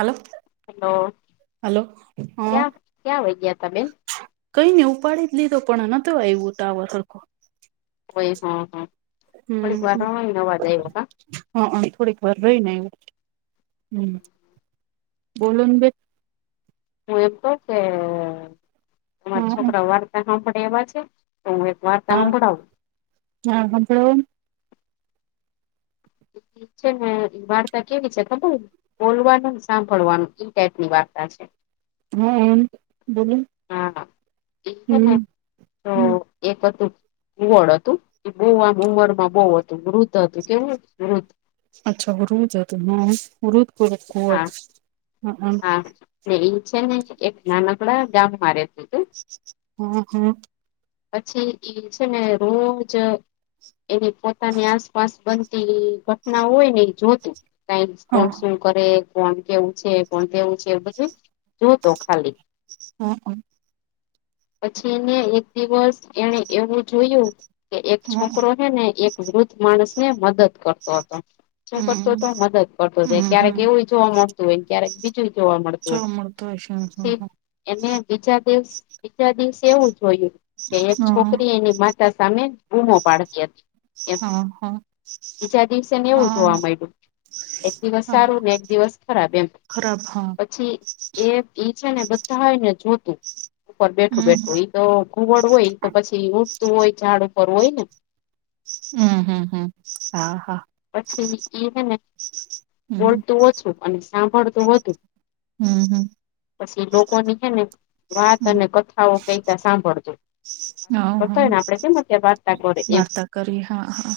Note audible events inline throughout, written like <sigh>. Hello. Hello hello, હા. ક્યાં ક્યાં વહી ગયા તા બેન કઈ નને ઉપાડી જ લીધો, પણ નતો આવ્યું તાવ સરડકો. હોય. હા, હા, થોડીક વારવાય નવાજ આવ હ. હા, હ, થોડીક વાર રહીને એવું. હમ, બોલો બેન. હું એમ કહે કે, તમારા હા છોકરા વાર્તા સાંભળે એવા છે. તું એક વાર્તા હભળાવું. હા, હભળાવો ને. ઠીક છે ને, વાર્તા કેવી છે ખબર? બોલવાનું સાંભળવાનું ઈ ટાઈપ ની વાર્તા છે. હા બોલું, હા એ છે ને હમ, તો હમ. એક હતું કુવળ હતું, એ બહુ આમ ઉંમરમાં બહુ હતું, મૃત હતું, કેવું મૃત? અચ્છા, હરુદ હત હમરુદપુર હા કુવત <unintelligible> હા છે, એક નાનકડા ગામમાં રહેતું હતું. હમ, હમ. પછી એ છે ને રોજ એની પોતાની આસપાસ બનતી ઘટનાઓ હોય એ જોતું. કઈ કોણ હા શું કરે? કોણ કેવું છે? કોણ કેવું છે? એ બધું જોતો ખાલી હમહ પછી એને એક દિવસ એને એવું જોયું. કે એક હમ છોકરો હે ને એક માણસ ને મદદ કરતો તો, છ કરતો તો મદદ કરતો જાય હમ હમ ક્યારેક એવું જોવા મળતું હોય ક બીજુંય જોવા મળતું જો હોય. મળતો હશે હા એને બીજા દિવસ બીજા દિવસે એવું જોયું. કે એક હા છોકરી એની માતા સામે બૂમો પાડતી હતી. હા બીજા દિવસે ને એવું હા જોવા મળ્યું એક દિવસ હા સારું ને એક દિવસ ખરાબ એમ. ખરાબ હા. પછી એ એ છે ને બધા હોયને જોતું ઉપર બેઠું હમ બેઠું ઇ તો ઘુવડ હોય તો પછી ઊડતું હોય ઝાડ ઉપર હોય ને હમ હમ હમ હ હા પછી એહે ને હમ બોલતું ઓછું અને સાંભળ તુ વધુ. હમ હમ પછી લોકોની છે ને વાત અને કથાઓ કઈતા સાંભળતો. હા <unintelligible> હા આપડે કેમ ત્યારે વાર્તા કરે એમ વાર્તા કરી હા હા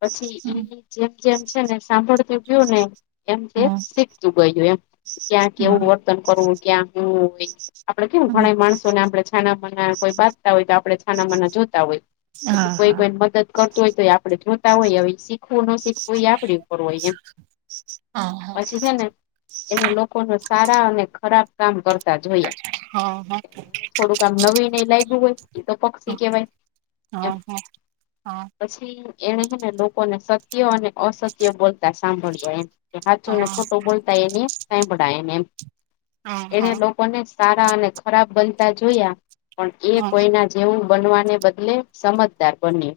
પછી એમને જેમ જેમ છેને સાંભળતો ગ્યો ને એમ એ હા સી <unintelligible> એમ ક્યાં હા કેવું વર્તન કરવું હોય ક્યાં હું કે હોય આપડે કેવું ભણાવું. માણસોને આપણે છાનામાંના કોઈ બાંજતા હોય તો આપણે છાનામાંના જોતા હોય. હા હા કોઈ હા કોઈને મદદ કરત તો આપડે જોતા હોય અવે શીખવું નો સ શીખવું એ આપડી ઉપર હાઈ એમ હા હા પછી છેને, એને લોકોનો સારા અને ખરાબ કામ કરતા જોયા. હા હા ને થોડુંક આમ નવીન એઈ લાયગુ હોય એતો પક્ષી કેવાય. એમ હ એમ હ પછી એને હેને લોકોને સત્ય અને અસત્ય બોલતા સાંભળજો એમ કે હાચો ને ખોટો બોલતા એને હાંયભળા એન એમ એને લો કોને સારા અને ખરાબ બનતા જોયા પણ એ કોઈના જ એવું બનવાને બદલે સમજદાર બન્યું.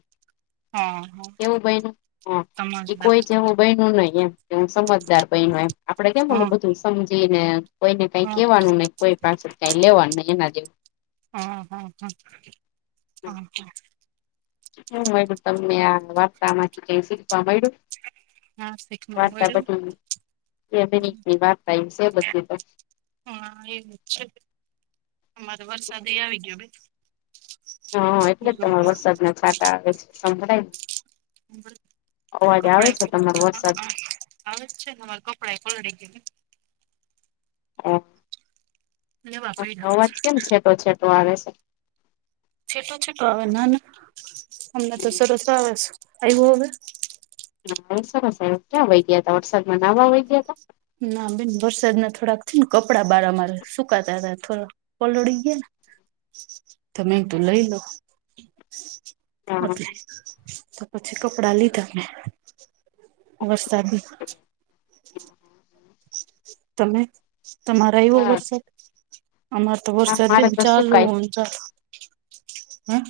હા હા હા એવું બઈ હા એ કોઈ જેવું. બઈનું નઈ એમ એ સમજદાર બઇનો એમ આપડે કેમ હા ઓલું બધું સમજી ને. કોઈને કઈ હા કેવાનું નઈ કોઈ પાસે કઈ લેવાનું એના જે હા હ હ હ હ હું મયડુ તમને આ વાર્તામાંથી કઈ શીખવા મૈડુ. હા શીખવા વાર્તા મળ્યું. બધી એવી રીતની વાર્તા એ છે બધી હા એવું જ છે અમારે વરસાદ એ આવી ગયો. હા એટલે જ તમાર વરસાદના છાંટા આવે છે સંભળાય <unintelligible> અવાજ આવે કપડાયે છે તમારો વરસાદ પલડી લેવા હ પડ્યા અવાજ કેમ છેટો છેટો આવે સે. છેટો છેટો આવે ના ના અમને તો સરસ આવેશ આયવો હવે. ના અવે સરસ આયો ક્યાં વહી ગયા હતા વરસાદમાં નાવા વઇ ગ્યા તા. ના બેન વરસાદ ના થોડાક છેન કપડાં બાર અમારે સુકાતા તા થો પલડી ગયા ને તો મેં કીધું લઈલો. તા હા ઓકે. તો પછી કપડા લીધા મેં. વરસાદી <inaudible> તમે તમારે આઈવો સારું. વરસાદ? અમાર તો હા, વરસાદ મારે બહેન તો સુકાય ચાલુન <unintelligible> હે? <inaudible>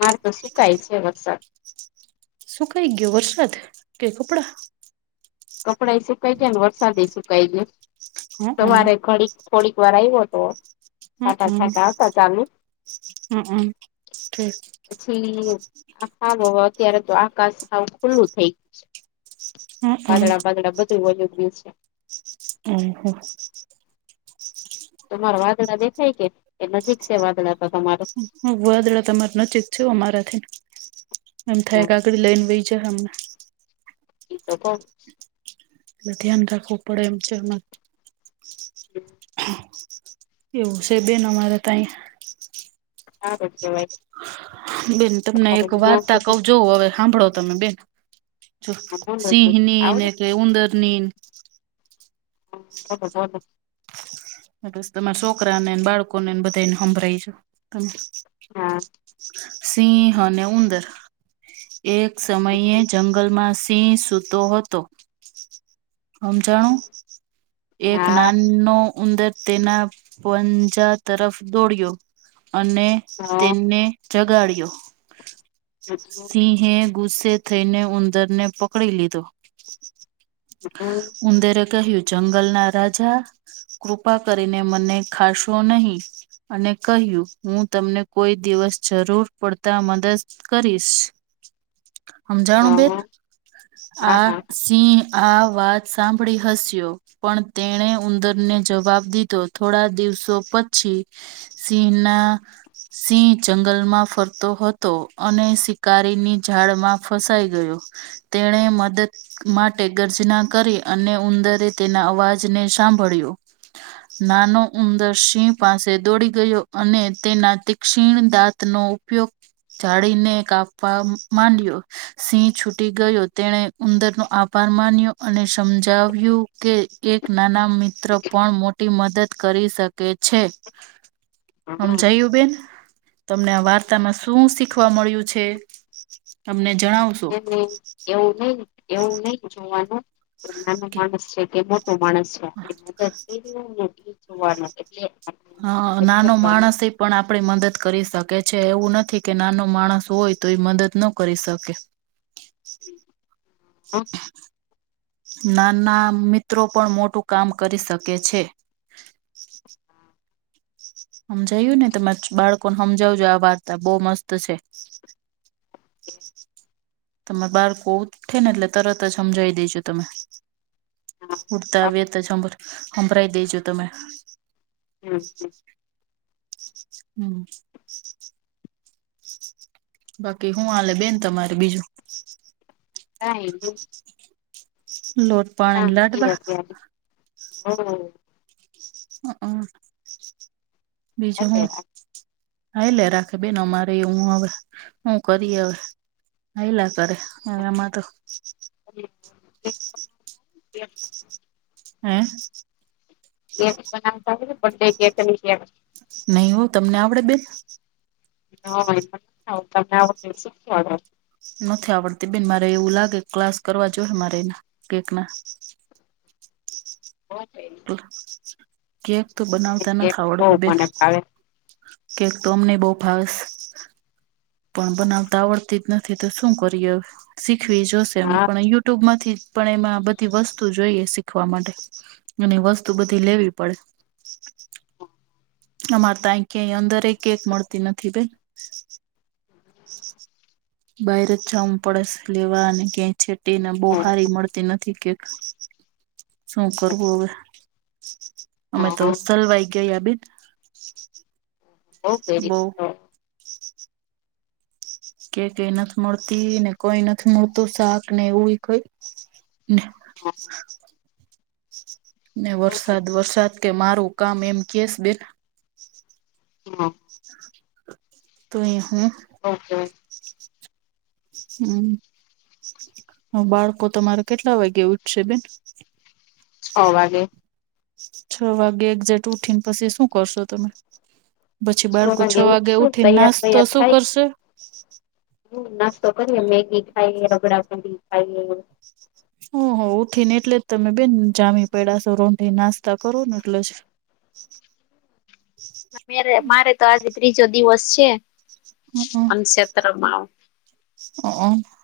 માર તો સુકાય છે વરસાદ. સુુકાઈ ગયો વરસાદ? કે કપડાં? કપડાંય સુકાઈ ગયા ને વરસાદેય સુકાઈ ગયો. હમ સવારે ઘડીક થોડીક વાર આઈવો તો, છાંટા-છાંટા હતા ચાલુ અહમ્મ ઠીક. પછી <unintelligible> હારુ હવે અત્યારે તો આકાશ હાવ ખુલ્લુ થઈ હમ વાદળા બાદળાં બધું વયું ગિયું છે. હમ્મ-હમ્મ. તમારે વાદળા દેખાય કે? એ નજીક છે વાદળા તો તમારો? હુ વાદળા તો અમારે નજીક છે હો અમારાથીન. એમ થાઈએ હમ કે આગળ લઈન વહી જાહે અમને. ઈ તો કઉંસ. એટલે ધ્યાન રાખવું પડે એમ છે એમાં. <inaudible> <inaudible> એવું સે બેન અમારે તો અહિયાં. <inaudible> હારું કહેવાય. બેન તમને એક ન્યા વાર્તા સુધી કઉં જોવ હવે. હાંભળો તમે બેન. જો બોલો જ સિંહની ને આવડે કે ઉંદરનીન. <inaudible> <unintelligible> તમારા છોકરા નેન બાળકોનેન બધાઈને હંભળાઈ જો તમે. હા સિંહ અને ઉંદર. એક હા સમયે જંગલમાં સિંહ સૂતો હતો. હમજાણું? એક નાન નો ઉંદર તેના પંજા તરફ દોડ્યો. અને હા તેમને જગાડ્યો. સિંહે ગુસ્સે થઈને ઉંદર ને પકડી લીધો. ઉંદરે કહ્યું, જંગલના રાજા કૃપા કરીને મને ખાશો નહીં. અને કહ્યું, હું તમને કોઈ દિવસ જરૂર પડતા મદસ કરીશ. હમજાણું બહેન? હા આ હા હા સિંહ આ વાત સાંભળી હસ્યો. પણ તેણે ઉંદરને જવાબ દીધો. થોડા દિવસો પછી સિંહના સિંહ જંગલમાં ફરતો હતો, અને શિકારીની ઝાડમાં ફસાઈ ગયો. તેણે મદદ માટ ટે ગર્જના કરી. અને ઉંદરે તેના અવાજને સાંભળ્યું. નાનો સિંહ પાસે દોડી ગયો. અને તેના તિક્ષીણ દાંતનો ઉપ પયોગ જાળીને કાપવા માંડ્યો સિંહ છૂટી ગયો તેને ઉંદરનો આપ પરારમાન્યું અને સમજાવ્યું કે એક નાના મિત્ર પણ મોટી મદદ કરી શક તે છે સમજયું બેન તમને આ વાર્તામાં શું શીખ વા મળ્યું છે અમને જણાવ. એમ અહીં એવું નહી એવું નહી જોવાનું નાનો માણસ છે કે મો ટો માણસ છે <unintelligible> મદદ જોવાનું એટલે આપણે હા મદદ નાનો કરવાની માણસ એ પણ આપડી મદદ કરી શકે છે એવું નથી કે નાનો માણસ હોય તો એ મદદ ન કરી શકે. હા <unintelligible> નાના મિત્રો પણ મોટું કામ કરી શકે છે. હમજાયું ને તમાર બાળકોને હમજાવજો આ વાર્તા બહુ મસ્ત છે. તમારે બાળકો છે ને એટલે તરત જ હમજાવી દેજો તમે. ઉડતા વત જભ હંબડાઈ દેજો તમે. હમ્મ, હમ્મ. હમ્મ. <unintelligible> બાકી હું હાલે બેન તમારે બીજું? હા ઈ હું લોટ પાણીની લાડવા? હો. હ અહ બીજું હું. હા એલે રાખ બેન અમારે હું હવે હું કરી હવે. હઈલા કરે હ એમાં તો. <unintelligible> હમ્મ. કેક બનાવતા આવડે હે બડે કેકની કેક જેમ. નહી હું તમને આવડે બેન? <unintelligible> તમને આવડતું હોય તો શીખવાડો. નથી આવડતી બેન મારે એવું લાગે ક્લાસ કરવા જોઈ મારે એના કેક ના. હ બેન. કેક તો બનાવતા નથ કેક બહુ આવડતી બેન. મને ભાવે કેક તો અમને બહુ ભાવે સ. પણ બનાવતા આવડતી જ નથી તો શું કરીએ શીખવી જોશે હા. પણ યુટ્યુબમાંથી પણ એમાં બધી વસ્તુ જોઈએ શીખવા માટે અને વસ્તુ બધી લેવી પડે. અમારે તઈ ક્યા અંદર કેક મળતી નથી બેન. બહાર જ જાઉં પડશે લેવા અને ક્યાંય. છેટીને બહુ હા હારી મળતી નથી કેક. શું કરવું હવે અમે તો સલવાઈ ગયા બેન. <unintelligible> બવ કયરી. બઉ કેકે એ નથી મળતી ને કઇ નથી મળતું શાક ને એવું કઈ. ને. ને વરસાદ વરસાદ કે મારું કામ એમ કેસ બેન હા. તો એ હું ઓકે. હમ. હ, બાળકો તમારા કેટલા વાગે ઉઠશે બેન? છ વાગે છ વાગે એક્ઝેકટ ઉઠીને, પછી શું કરશો તમે? પછી બાળકો છ વાગે ઉઠી, નાસ્તો તો શું કરશે? હ, નાસ્તો કરીએ, મેગી ખાઈ, રગડા પુરી ખાઈ. હ, હ ઉઠીને, એટલે જ તમે બેન જામી પડાશો, રોનઢે નાસ્તા કરો ને એટલે જ. મેરે મારે તો આજે ત્રીજો દિવસ છે, અનક્ષેત્ર માંઉ.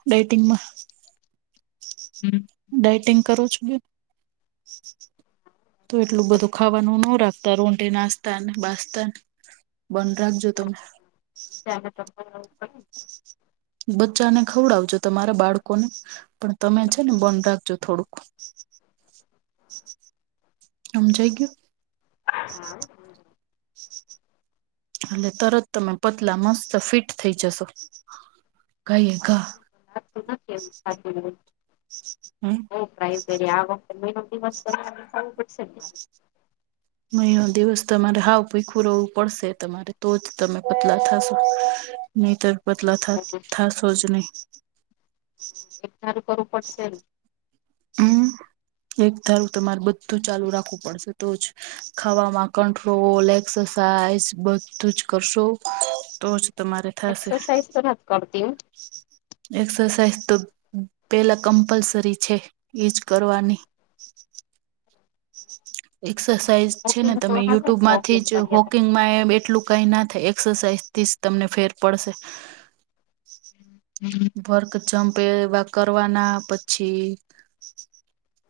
ડેટિંગમાં <unintelligible> હમ. ડાઇટિંગ કરો છો, તો એટલું બધું ખાવાનું ન રાખ તો રોનઢે નાસ્તા ને, બાસતાને બંધ રાખજો તમે. જાલ ત <unintelligible> બચ્ચાને ખવડાવજો, તમારા બાળકોને પણ તમે છે ને, બંધ રાખજો થોડુંક. <unintelligible> સમજાય ગયું. હા, હમ. એટલે તરત તમે પતલા મસ્ત ફિટ થઈ જશો. ઘાયે ઘા. ું કેું <unintelligible> હમ. બહુ ટ્રાય કરી, આ વખતે મહિનો દિવસ મહિનો દિવસ તમારે હાવ ભીખું રવું પડશે, તમારે તો જ તમે પતલા થશો. નહી તર પતલા થાસોજ નય <unintelligible> ચાલુ કરવું પડશે. હમ, એક ધારું તમારે બધું ચાલુ રાખવું પડશે, તો જ ખાવામાં કંટ્રોલ એક્સરસાઇઝ બધું જ કરશો તો. તમારે થશે. એક્સરસાઇઝ તો નથી કરતી હું એક્સરસાઇઝ તો પેલા કમ્પલસરી છે. એ જ કરવાની. એક્સરસાાઈઝ છે ને, વોકિંગ તો તમે હાલે યુટ્યુબ માંથી વોકિંગ જ કરીએ હોકિંગમાં એ એટલું. કઈ ના થાય, એક્સરસાઇઝ થી જ તમને ફેર પડશે. હમ. વર્ક જમપ એવા કરવાના પછી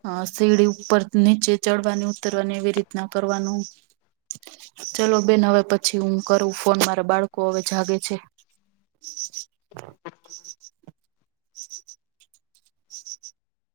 અ સીડી ઉપર નીચે ચડવાની ઉતરવાની એવી રીતના કરવાનું. ચલો બેન, હવે પછી હું કરું ફોન મારા બાળકો હવે જાગે છે. હમ. <unintelligible>